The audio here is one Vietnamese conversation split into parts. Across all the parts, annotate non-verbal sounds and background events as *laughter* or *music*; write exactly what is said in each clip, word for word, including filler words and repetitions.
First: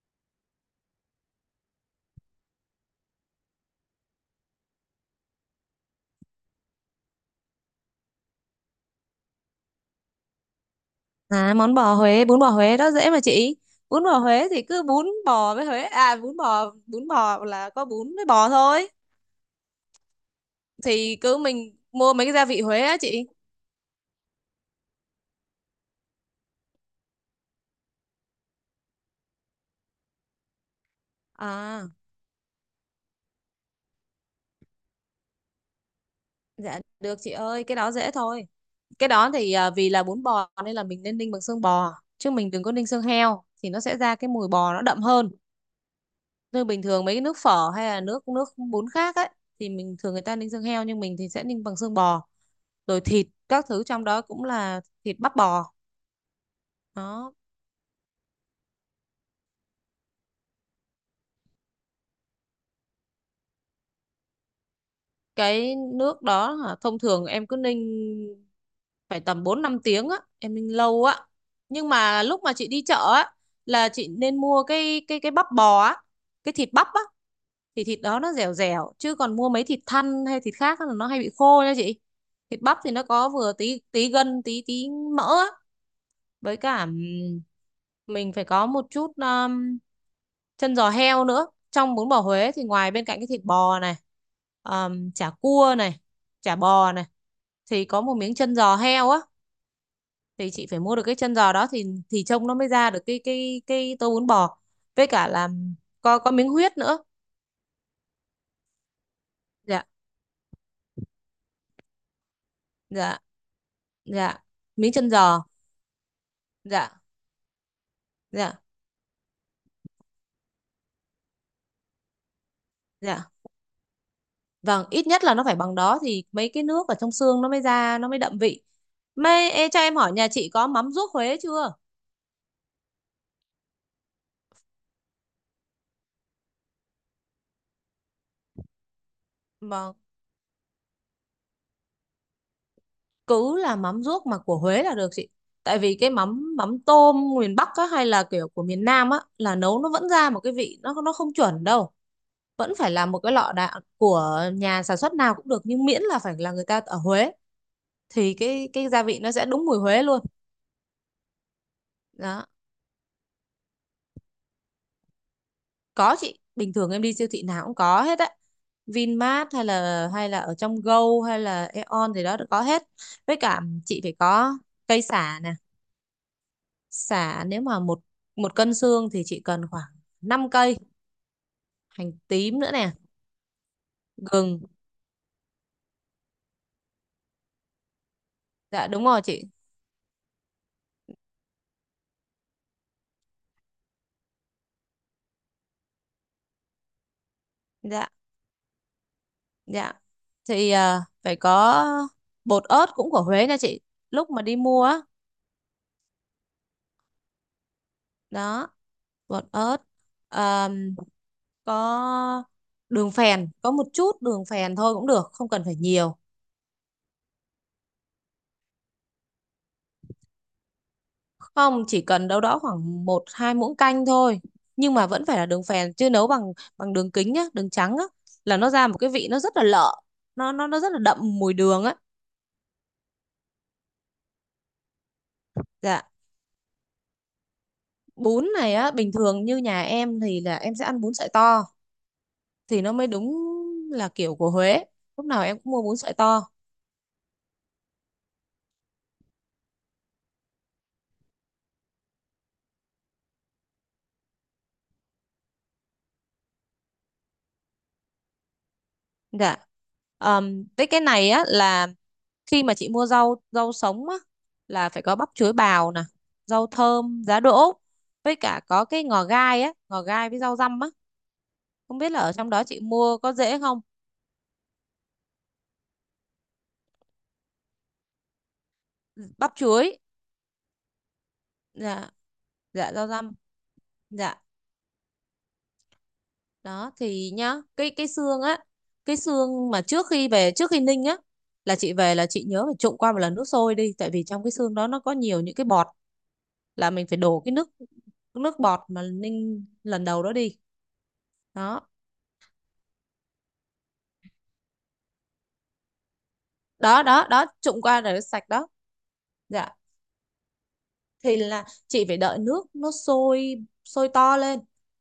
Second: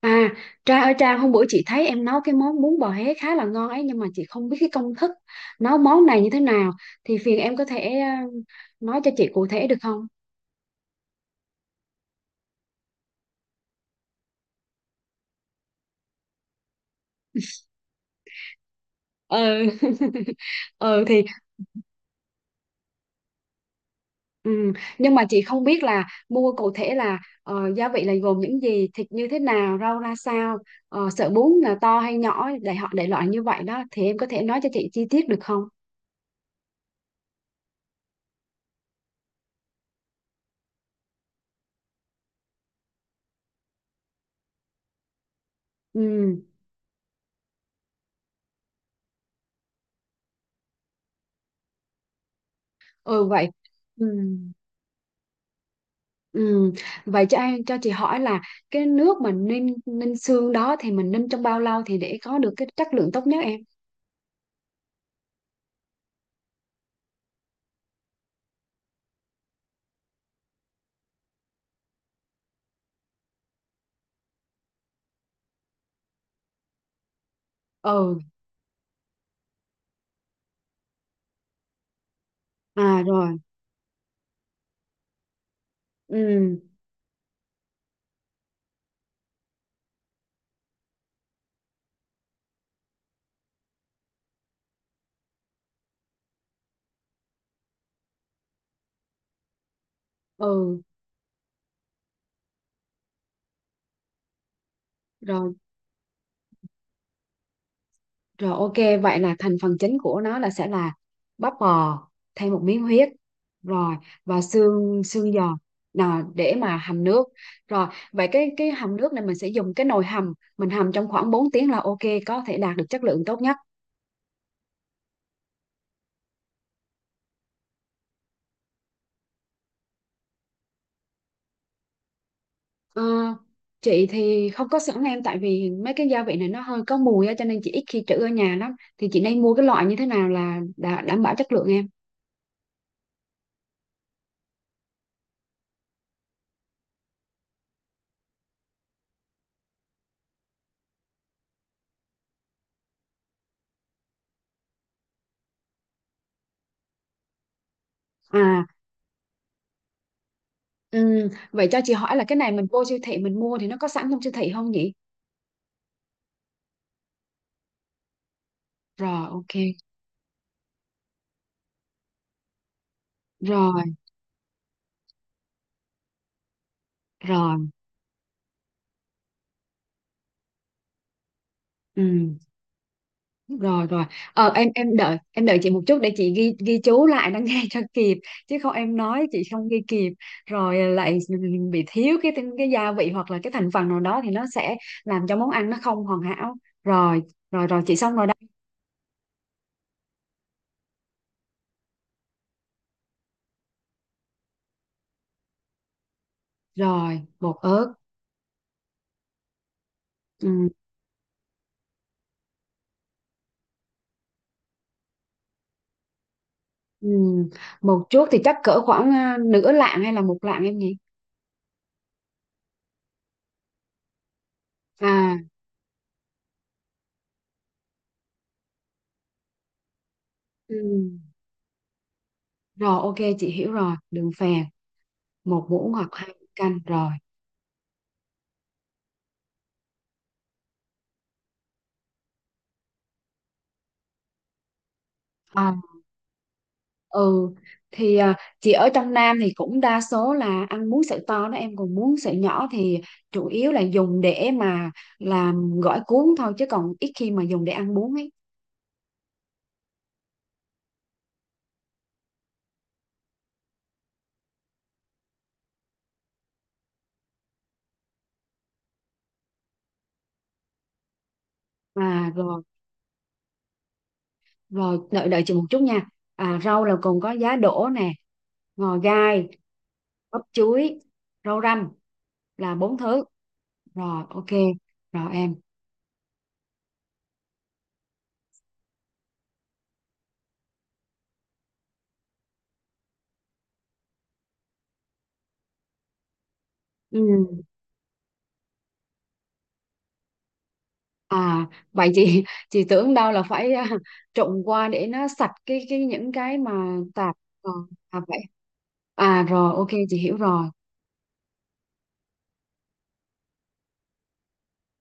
À, Trang ơi Trang, hôm bữa chị thấy em nấu cái món bún bò Huế khá là ngon ấy, nhưng mà chị không biết cái công thức nấu món này như thế nào thì phiền em có thể ờ, nói cho chị cụ thể được không? À, món bò Huế, bún bò Huế đó dễ mà chị. Bún bò Huế thì cứ bún bò với Huế, à bún bò, bún bò là có bún với bò thôi. Ừ. *laughs* Ừ Thì thì cứ mình mua mấy cái gia vị Huế á chị. ừ. Nhưng mà chị không biết là mua cụ thể là ờ, gia vị là gồm những gì, thịt như thế nào, rau ra sao, ờ, sợi bún là À, to hay nhỏ để họ để loại như vậy đó, thì em có thể nói cho chị chi tiết được không? dạ được chị ơi, cái đó dễ thôi. Cái đó thì à, vì là bún bò nên là mình nên ninh bằng xương bò, chứ mình đừng có ninh xương heo thì nó sẽ ra cái mùi bò nó đậm hơn. Ừ. Như bình thường mấy cái nước phở hay là nước nước bún khác ấy thì mình thường người ta ninh xương heo nhưng mình thì sẽ ninh bằng xương bò. Rồi Ừ thịt vậy. các thứ trong Ừ. đó cũng là thịt bắp bò Ừ. Vậy đó. cho anh cho chị hỏi là cái nước mà ninh ninh xương đó thì mình ninh trong bao lâu thì để có được cái chất lượng tốt nhất em? Cái nước đó hả, thông thường em cứ ninh phải tầm bốn năm tiếng á, em ninh lâu á. Nhưng mà lúc mà chị đi chợ á là chị nên mua cái cái cái bắp bò á, cái thịt bắp á thì thịt Ừ, đó nó dẻo dẻo chứ còn mua mấy thịt thăn hay thịt khác á là nó hay bị khô nha chị. Thịt bắp thì à nó có rồi. vừa tí tí gân tí tí mỡ á, Ừ, với cả mình phải có một chút um, chân giò heo nữa. Trong bún bò Huế thì ngoài bên cạnh cái thịt bò này, um, chả cua này, chả bò này, thì có một miếng chân giò heo á, ừ, thì chị phải mua được cái chân giò đó thì thì trông nó mới ra được cái cái cái tô bún bò, với cả là rồi, có có miếng huyết nữa. rồi, ok, vậy là thành phần Dạ, chính của nó là sẽ là bắp bò thêm một miếng huyết. dạ, Rồi, dạ, và miếng xương chân xương giò. giòn nào để mà Dạ, hầm nước. Rồi, vậy cái dạ, cái hầm nước này mình sẽ dùng cái nồi hầm, mình hầm trong khoảng bốn tiếng là ok, có thể đạt được chất lượng dạ. tốt nhất. Vâng, ít nhất là nó phải bằng đó thì mấy cái nước ở trong xương nó mới ra, nó mới đậm vị. Mê, ê, cho em hỏi nhà chị có mắm ruốc Huế chưa? Ờ, chị thì không có sẵn em, tại vì mấy cái gia vị này nó hơi có mùi á, cho nên chị ít khi trữ ở nhà lắm, thì chị nên mua cái loại Vâng, như thế nào là đã đảm bảo chất lượng em? cứ là mắm ruốc mà của Huế là được chị. Tại vì cái mắm mắm tôm miền Bắc á, hay là kiểu của miền Nam á là nấu nó vẫn ra một cái vị nó nó không chuẩn đâu. Vẫn phải là một cái lọ đạn của nhà sản xuất nào cũng được nhưng miễn là phải là người ta ở Huế thì À, cái cái gia vị nó sẽ đúng mùi Huế luôn. ừm, vậy cho chị hỏi là cái Đó. này mình vô siêu thị mình mua thì nó có sẵn trong siêu thị không nhỉ? Có chị, bình thường em đi siêu thị nào cũng có hết á. Rồi vin mát ok. hay là hay là ở trong Go hay là ây ôn gì đó đều có hết. Với cả Rồi chị phải có cây sả nè. Sả nếu rồi. mà một một cân xương thì chị cần khoảng năm cây, hành Ừ. tím nữa nè, Rồi rồi. ờ, gừng. em em đợi em đợi chị một chút để chị ghi ghi chú lại nó *laughs* nghe cho kịp, chứ không Dạ em đúng rồi nói chị chị. không ghi kịp. Rồi, ờ, lại bị thiếu cái cái gia vị hoặc là cái thành phần nào đó thì nó sẽ làm cho món ăn nó không hoàn hảo. Rồi, rồi rồi, chị Dạ, xong rồi đây. dạ. Thì à, phải có bột ớt cũng của Huế nha chị. Lúc mà đi mua á, Rồi bột ớt. đó bột ớt. Ừ, Ờm, có đường phèn, có một chút đường phèn thôi cũng được, không cần phải nhiều. ừ. Một chút thì chắc cỡ khoảng à, nửa lạng hay là một lạng em nhỉ? Không, chỉ cần đâu đó khoảng một hai muỗng canh thôi, nhưng mà vẫn À. phải là đường phèn chứ nấu bằng bằng đường kính nhá, đường trắng á là nó ra một cái vị nó rất là lợ, nó nó Ừ. nó rất là đậm mùi đường á. Rồi ok, chị hiểu rồi. Đường phèn một muỗng Dạ, hoặc hai muỗng canh. Rồi. bún này á bình thường như nhà em thì là em sẽ ăn bún sợi to, thì nó mới đúng là kiểu của Huế, lúc nào em cũng à, mua bún sợi to. ừ thì à, chị ở trong Nam thì cũng đa số là ăn muối sợi to đó em, còn muối sợi nhỏ thì chủ yếu là dùng để mà làm gỏi cuốn thôi, chứ còn ít khi mà dùng để ăn bún ấy. Dạ. Ờm, với cái này á là khi mà chị mua rau rau sống á là phải có bắp chuối bào nè, rau thơm, giá đỗ, với cả có cái ngò gai á, ngò gai với rau răm á, không biết là À ở trong rồi. đó chị mua có dễ không. Rồi đợi đợi chị một chút nha. À, rau là còn có giá đỗ nè, ngò gai, Bắp chuối. bắp chuối, rau răm, Dạ, là dạ, bốn rau thứ. răm. Rồi Dạ. ok. Rồi em. Đó thì nhá, cái cái xương á, cái xương mà trước khi về trước khi ninh á, là chị về là chị nhớ phải trụng qua một lần nước sôi đi, tại vì trong cái xương đó nó có nhiều những cái bọt, là mình phải Ừ. đổ cái nước, nước bọt mà ninh lần đầu đó đi. À Đó, vậy chị *laughs* chị tưởng đâu là phải à, trộn qua để nó sạch cái cái những cái mà đó, đó, tạp. đó, À. trụng qua À rồi vậy. sạch đó. À Dạ. rồi ok, chị hiểu rồi. Thì là chị phải đợi nước nó sôi, sôi to lên,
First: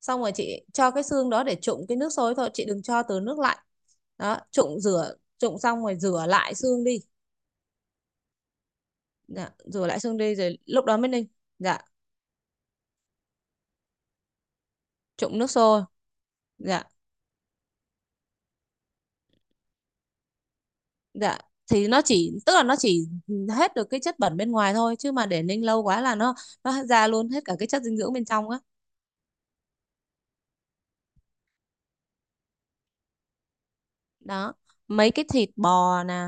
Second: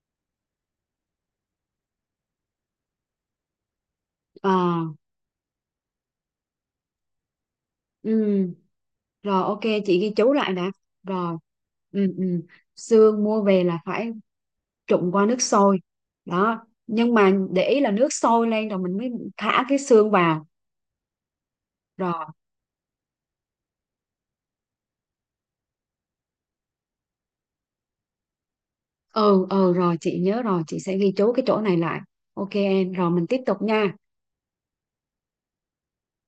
xong rồi chị cho cái xương đó để trụng cái nước sôi thôi, chị đừng cho từ nước lạnh. Đó, trụng À. rửa, trụng xong rồi rửa lại xương đi. Ừ rồi Dạ, ok. rửa Chị lại ghi xương chú đi lại rồi đã. lúc đó mới ninh. Rồi. Dạ. Ừ, ừ. Xương mua về là phải trụng qua Trụng nước nước sôi sôi. đó, Dạ. nhưng mà để ý là nước sôi lên rồi mình mới thả cái xương vào. Dạ. Thì nó Rồi. chỉ tức là nó chỉ hết được cái chất bẩn bên ngoài thôi, chứ mà để ninh lâu quá là nó nó ra luôn hết cả cái chất dinh dưỡng bên trong á. Ừ, ừ, rồi chị nhớ rồi, chị sẽ ghi chú cái chỗ này lại. Ok em, rồi mình tiếp tục nha. Đó, mấy cái thịt bò nè,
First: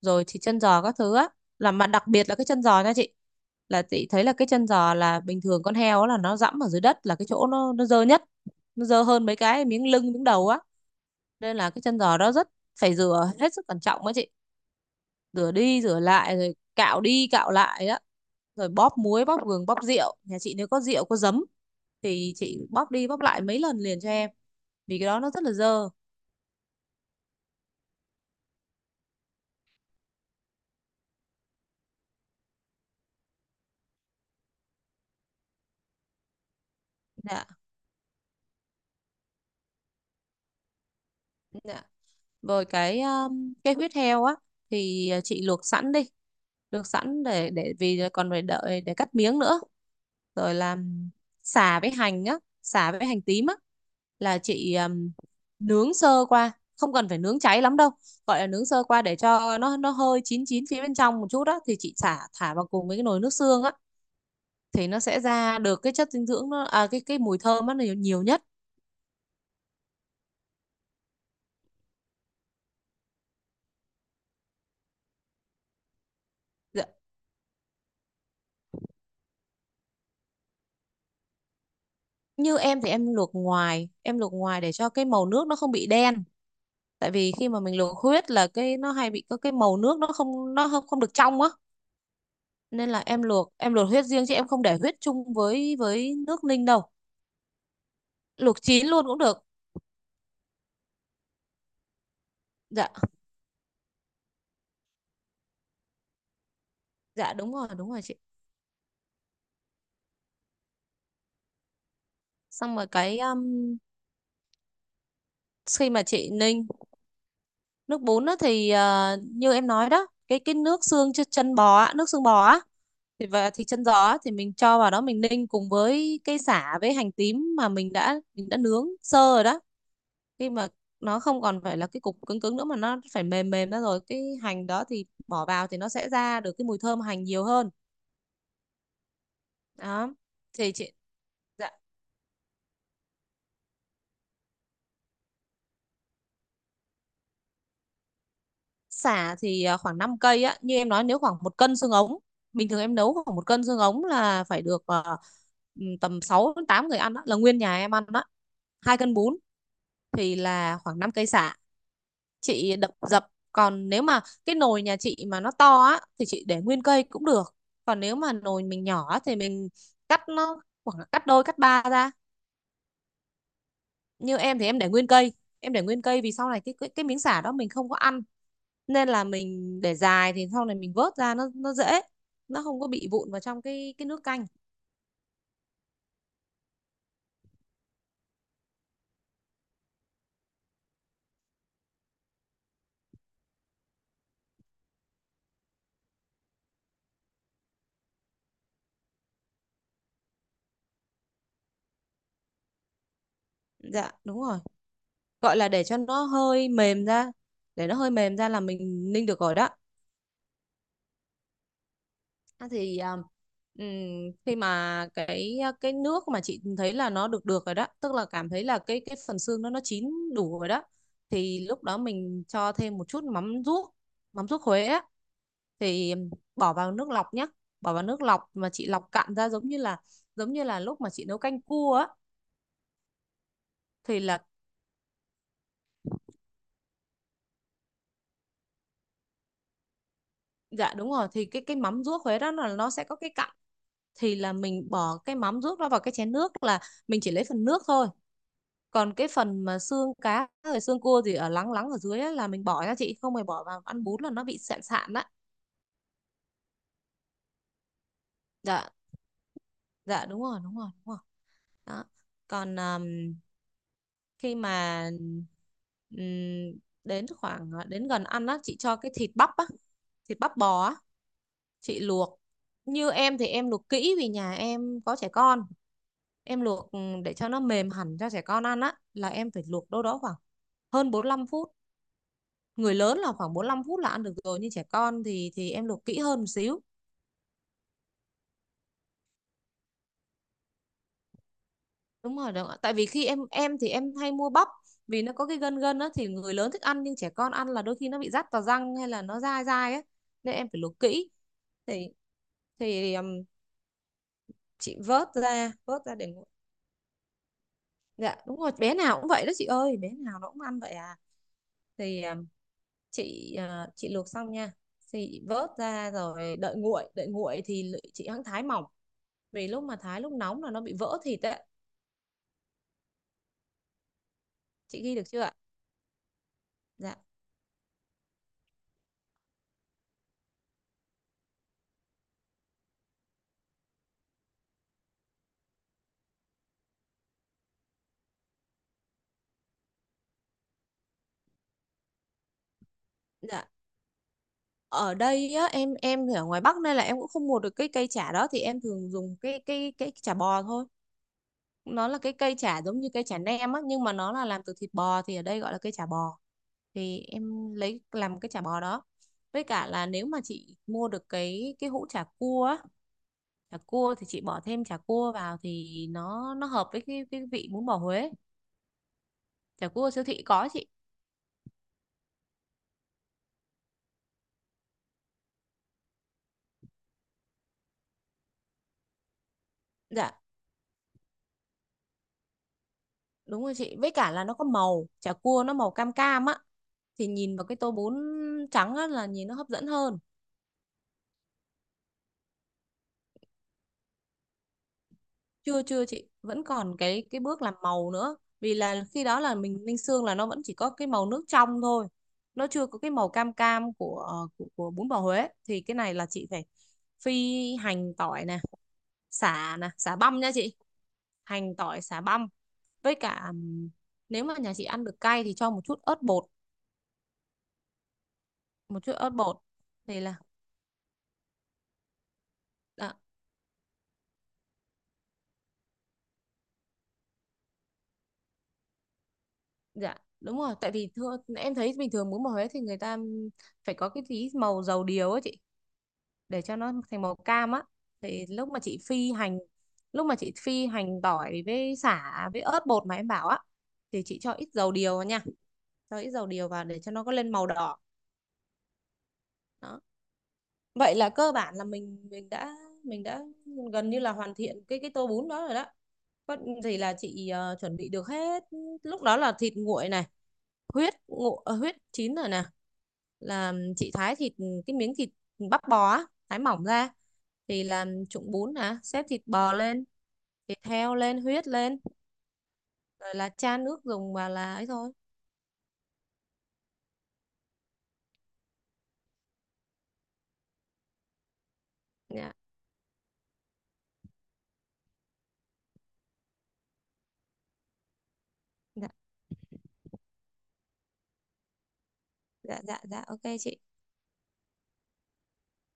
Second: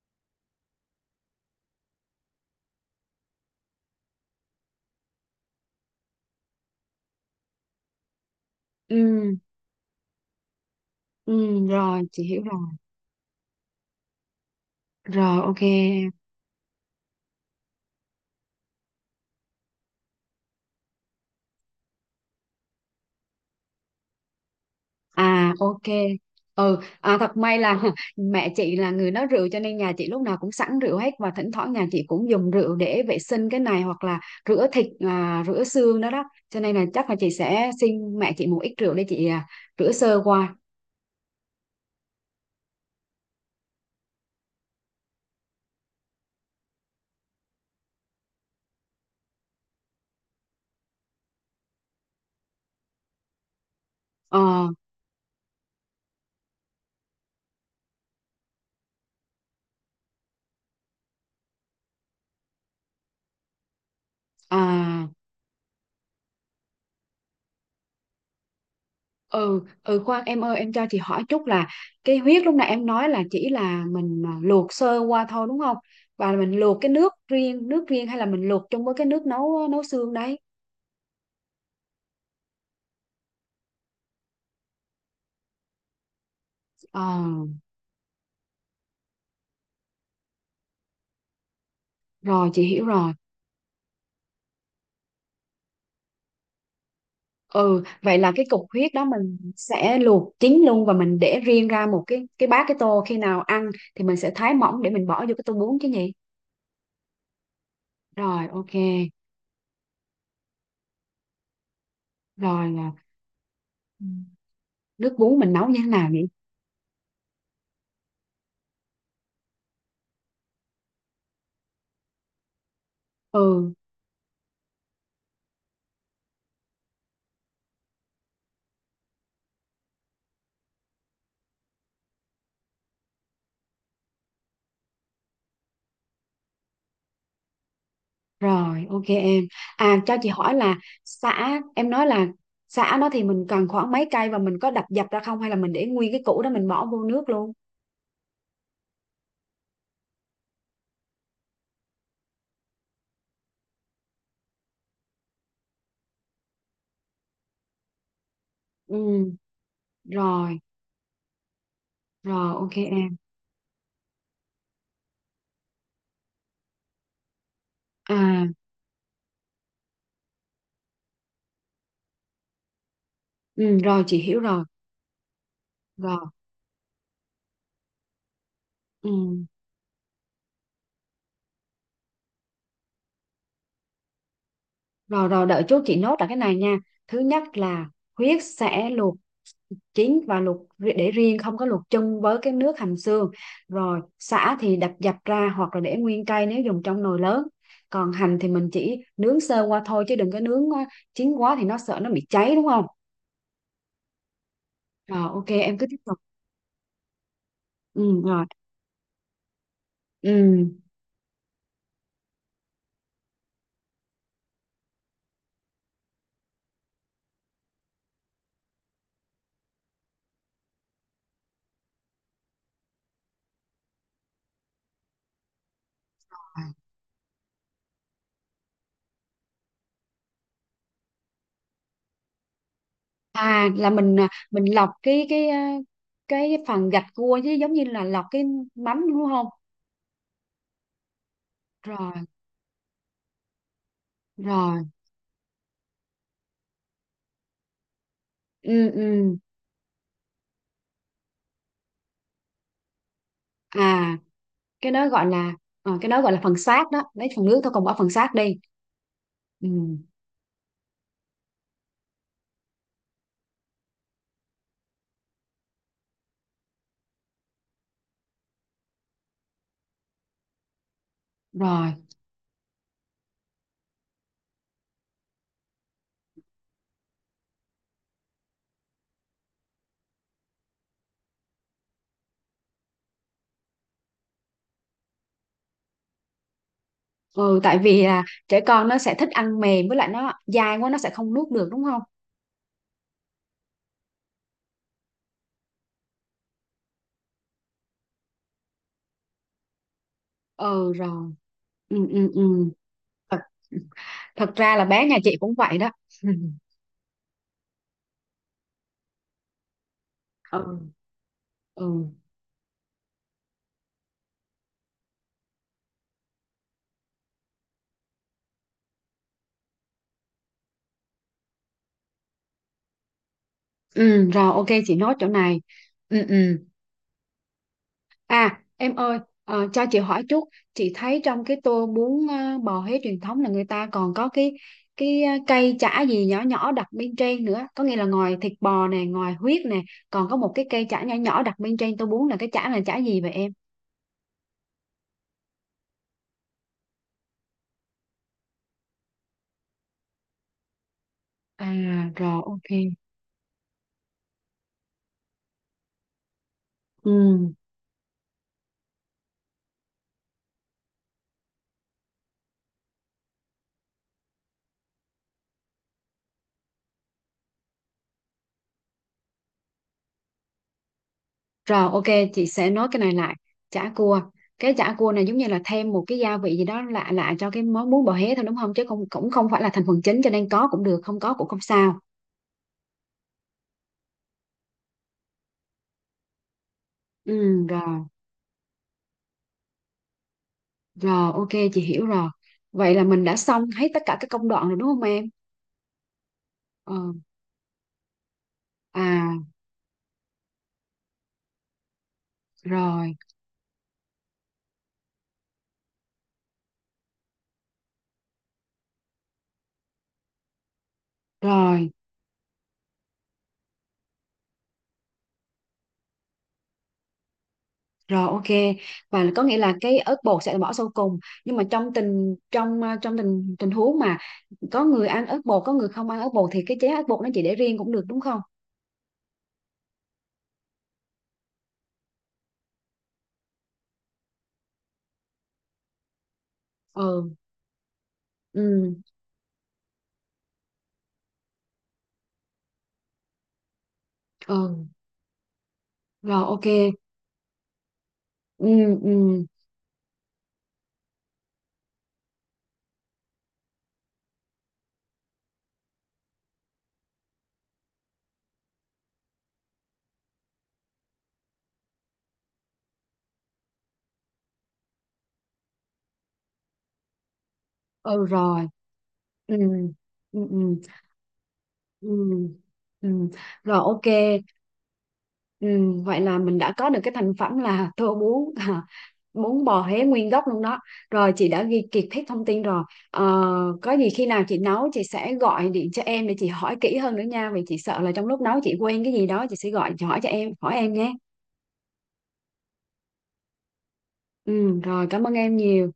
rồi thì chân giò các thứ á, là mà đặc biệt là cái chân giò nha chị. Là chị thấy là cái chân giò là bình thường con heo á là nó dẫm ở dưới đất là cái chỗ nó nó dơ nhất, nó dơ hơn Ừ, mấy cái miếng lưng miếng đầu á, nên ừ, là cái chân rồi giò chị đó hiểu rất rồi. phải rửa hết sức cẩn trọng á chị. Rồi Rửa ok đi rửa em. lại rồi cạo đi cạo lại á, rồi bóp muối, bóp gừng, bóp rượu, nhà chị nếu có rượu có giấm thì chị bóp đi bóp lại mấy lần liền cho em, vì cái đó nó rất là À ok. dơ. Ừ, à, thật may là *laughs* mẹ chị là người nấu rượu, cho nên nhà chị lúc nào cũng sẵn rượu hết, và thỉnh thoảng nhà chị cũng dùng rượu để vệ sinh cái này, hoặc là rửa thịt, à, rửa xương đó đó. Cho nên là chắc là chị Dạ, sẽ xin mẹ chị một ít rượu để chị à, rửa sơ qua. dạ. Rồi cái um, cái huyết heo á, thì ờ, chị luộc sẵn đi, luộc sẵn để để vì còn phải đợi để cắt miếng nữa. Rồi làm sả với hành á, sả với hành tím á, Ờ. là chị um, nướng sơ qua, không cần phải nướng cháy lắm đâu. Gọi là nướng sơ qua để cho nó nó hơi chín chín phía bên trong một chút đó, thì chị xả thả vào cùng với cái nồi nước xương á, thì nó À. sẽ ra được cái chất dinh dưỡng nó à, cái cái mùi thơm nó nhiều, nhiều nhất. Ừ, ừ, khoan em ơi, em cho chị hỏi chút là cái huyết lúc nãy em nói là chỉ là mình à, luộc sơ qua thôi đúng không? Và mình luộc Dạ. cái nước riêng, nước riêng hay là mình luộc chung với cái nước nấu nấu xương đấy? Như em thì em luộc ngoài, em luộc ngoài để cho cái màu nước nó không bị đen, Ờ, tại vì khi mà mình luộc huyết là cái nó hay bị có cái màu nước nó không nó không không được trong á, rồi chị hiểu nên là rồi. em luộc em luộc huyết riêng chứ em không để huyết chung với với nước ninh đâu. Ừ, vậy là cái cục Luộc chín huyết đó luôn cũng mình được. sẽ luộc chín luôn và mình để riêng ra một cái cái bát cái Dạ. tô, khi nào ăn thì mình sẽ thái mỏng để mình bỏ vô cái tô bún chứ nhỉ? Dạ đúng rồi, đúng rồi chị. Rồi, ok. Rồi Xong rồi là cái um, ừ, nước bún mình nấu như thế khi mà nào nhỉ? chị ninh nước bún á thì ờ, như em nói đó, cái cái nước xương ch- chân bò á, nước xương bò á, thì và thịt Ừ, chân giò á, thì mình cho vào đó mình ninh cùng với cây sả với hành tím mà mình đã mình đã nướng sơ rồi đó. Khi mà nó không còn phải là cái cục cứng cứng nữa mà nó phải mềm mềm ra rồi, cái hành đó thì bỏ vào thì nó sẽ ra được cái mùi thơm hành nhiều hơn. rồi, ok em. À Đó cho chị hỏi thì là chị. sả Dạ. em nói, là sả đó thì mình cần khoảng mấy cây, và mình có đập dập ra không hay là mình để nguyên cái củ đó mình bỏ vô nước luôn? Sả thì à, khoảng năm cây á như em nói, nếu khoảng một cân xương ống, bình thường em nấu khoảng một cân xương ống là phải được à, ừ, tầm sáu đến tám người ăn đó, là nguyên nhà em ăn đó, hai cân Ừ, bún Thì rồi, là khoảng năm cây sả, rồi ok chị đập em. dập. Còn nếu mà cái nồi nhà chị mà nó to á thì chị để nguyên cây cũng được, còn À, nếu mà nồi mình nhỏ á, thì mình cắt nó khoảng cắt đôi cắt ba ra. ừ, rồi chị Như hiểu em rồi. thì em để nguyên cây, em để nguyên Rồi. cây vì sau này cái cái, cái miếng sả đó mình không có ăn, nên Ừ. là mình để dài thì sau này mình vớt ra nó nó dễ, nó không có bị vụn vào trong cái cái nước canh. Rồi rồi, đợi chút chị nốt lại cái này nha. Thứ nhất là huyết sẽ luộc chín và luộc ri- để riêng, không có luộc chung với cái nước hầm xương. Rồi sả thì đập dập ra hoặc là để nguyên cây nếu dùng trong nồi lớn. Còn hành thì mình chỉ nướng sơ qua thôi, chứ đừng có nướng quá chín quá thì nó sợ nó bị cháy đúng không? Dạ đúng rồi. Rồi ok Gọi là em, để cứ tiếp cho tục. nó hơi mềm ra, để nó hơi Ừ mềm rồi. ra là mình ninh được rồi đó. Ừ. À, thì um, ừm, khi mà cái cái nước mà chị thấy là nó được được rồi đó, tức là cảm thấy là cái cái phần xương nó nó chín đủ rồi đó, thì lúc đó mình cho thêm một chút mắm ruốc, mắm ruốc Huế á, thì bỏ vào nước lọc nhé, bỏ vào nước lọc mà chị lọc cạn ra, giống như là giống như là lúc mà chị nấu canh cua á, À là mình thì à, là. mình lọc cái cái à, cái phần gạch cua, chứ giống như là lọc cái mắm đúng không? Dạ đúng rồi, thì cái cái mắm Rồi ruốc Huế đó là nó sẽ có cái cặn, thì là rồi. mình bỏ cái mắm ruốc đó vào cái chén nước, là mình chỉ lấy phần nước thôi. Ừ Còn cái ừ. phần mà xương cá rồi xương cua gì ở lắng lắng ở dưới ấy, là mình bỏ nha chị, không phải bỏ vào ăn À, bún là nó bị sạn cái đó sạn đấy. gọi là ờ, cái đó gọi là phần xác đó, lấy phần nước thôi còn bỏ phần xác đi. Dạ, Ừ, dạ đúng rồi, đúng rồi, đúng rồi. Đó. Còn um, khi mà um, đến khoảng ờ, đến gần ăn á, chị cho cái thịt Bắp á, thịt bắp bò á, rồi. chị luộc. Như em thì em luộc kỹ vì nhà em có trẻ con. Em luộc ừ, để cho nó mềm hẳn cho trẻ con ăn á, là em phải luộc đâu đó khoảng hơn bốn lăm phút. Người lớn là khoảng bốn lăm phút là ăn được rồi, nhưng trẻ con thì thì em luộc kỹ hơn một xíu. Ừ, tại vì là trẻ con nó sẽ thích ăn mềm, với lại nó dai quá nó sẽ không nuốt được đúng không? Đúng rồi, đúng ạ. Tại vì khi em em thì em hay mua bắp, vì nó có cái gân gân á thì người lớn thích ăn, nhưng trẻ con ăn là đôi khi nó bị rát vào răng hay là nó dai dai á, nên em phải Ừ luộc kỹ. rồi. Ừ, Thì ừ, ừ. thì um, Thật, thật ra là Chị bé nhà vớt chị cũng ra, vậy đó. vớt ra để *laughs* nguội. Dạ đúng rồi, bé nào cũng vậy đó chị ơi, bé nào nó cũng Ừ, ăn vậy à. ừ. Thì um, Chị à, chị luộc xong nha, thì chị vớt ra rồi đợi nguội, đợi nguội thì chị hãng thái mỏng, vì lúc mà thái lúc nóng là nó bị vỡ thịt ấy. Ừ rồi ok, chị Chị nốt ghi được chỗ chưa ạ? này. Ừ, ừ. Dạ À em ơi, ờ, cho chị hỏi chút. Chị thấy trong cái tô bún ờ, bò Huế truyền thống là người ta còn có cái cái ờ, cây chả gì nhỏ nhỏ đặt bên trên nữa, có nghĩa là ngoài thịt bò nè, ngoài huyết nè, còn có một cái cây chả nhỏ nhỏ đặt bên trên tô bún, là cái chả là chả gì vậy em? dạ. Ở đây á, em em thì ở ngoài Bắc nên là em cũng không mua được cái cây chả đó, thì em thường dùng cái cái cái chả bò thôi. À Nó là cái rồi cây ok. chả giống như cây chả nem á, nhưng mà nó là làm từ thịt bò, thì ở đây gọi là cây chả bò. Thì Ừ. em lấy làm cái chả bò đó. Với cả là nếu mà chị mua được cái cái hũ chả cua á, chả cua thì chị bỏ thêm chả cua vào thì nó nó hợp với cái cái vị bún bò Huế. Chả cua siêu thị có chị. Rồi ok, chị sẽ nói cái này lại. Chả cua. Cái chả cua này giống như là thêm một cái gia vị gì đó lạ lạ cho cái món bún bò Huế thôi đúng không? Chứ không cũng không phải là thành phần chính, cho Dạ nên có cũng được không có cũng không sao. đúng rồi chị, với cả là nó có màu, chả cua nó màu cam cam á, thì nhìn Ừ vào cái tô rồi. bún trắng á là nhìn nó hấp dẫn hơn. Rồi, ok, chị hiểu rồi. Vậy là mình đã xong hết tất cả các công đoạn rồi đúng không em? Chưa chưa, chị vẫn Ờ, còn cái cái bước làm màu nữa, vì là khi đó à, là mình ninh xương là nó vẫn chỉ có cái màu nước trong thôi. Nó chưa có cái rồi, màu cam cam của ờ, của, của bún bò Huế, thì cái này là chị phải phi hành tỏi nè, sả nè, sả băm nha chị. Hành rồi, tỏi sả băm, với cả ừm, nếu mà nhà chị ăn được cay thì cho một chút ớt bột, rồi, ok. một chút Và ớt có nghĩa bột. là cái ớt thì là bột sẽ bỏ sau cùng. Nhưng mà trong tình trong ờ, à, trong tình tình huống mà có người ăn ớt bột, có người không ăn ớt bột, thì cái chén ớt bột nó chị để riêng cũng được đúng không? Dạ đúng rồi, tại vì thưa, em thấy bình thường muốn màu Huế thì người ta phải có cái tí màu dầu điều á chị, để cho nó thành Ừ, màu cam á. Thì lúc mà ừ, chị phi hành lúc mà chị phi hành tỏi với sả với ớt bột mà em bảo á, thì chị cho ít ừ, dầu điều vào nha, cho ít rồi, dầu ok. điều vào để cho nó có lên màu đỏ. Ừ, ừ. Đó, vậy là cơ bản là mình mình đã mình đã gần như là hoàn thiện cái cái tô bún đó rồi đó. Có gì là chị ờ, chuẩn bị được hết. Lúc đó là thịt nguội này, huyết ngộ ờ, huyết chín rồi nè, là chị thái thịt, cái miếng thịt bắp bò á, thái mỏng ra, thì làm Ừ trụng rồi. bún nè, xếp thịt Ừ bò lên, ừ ừ thịt heo lên, huyết lên, ừ ừ. rồi là Rồi chan ok. nước dùng và là ấy thôi. Ừ, vậy là mình đã có được cái thành phẩm là tô bún *laughs* bún bò Huế nguyên gốc luôn đó. Rồi chị đã ghi kiệt hết thông dạ tin rồi. ờ, có gì khi nào chị nấu chị sẽ gọi điện cho em để chị hỏi kỹ hơn nữa nha, vì chị sợ là trong lúc nấu chị quên dạ cái gì đó chị sẽ gọi chị hỏi cho em hỏi em nhé. dạ dạ dạ, ok chị. Ừ rồi, cảm ơn em nhiều.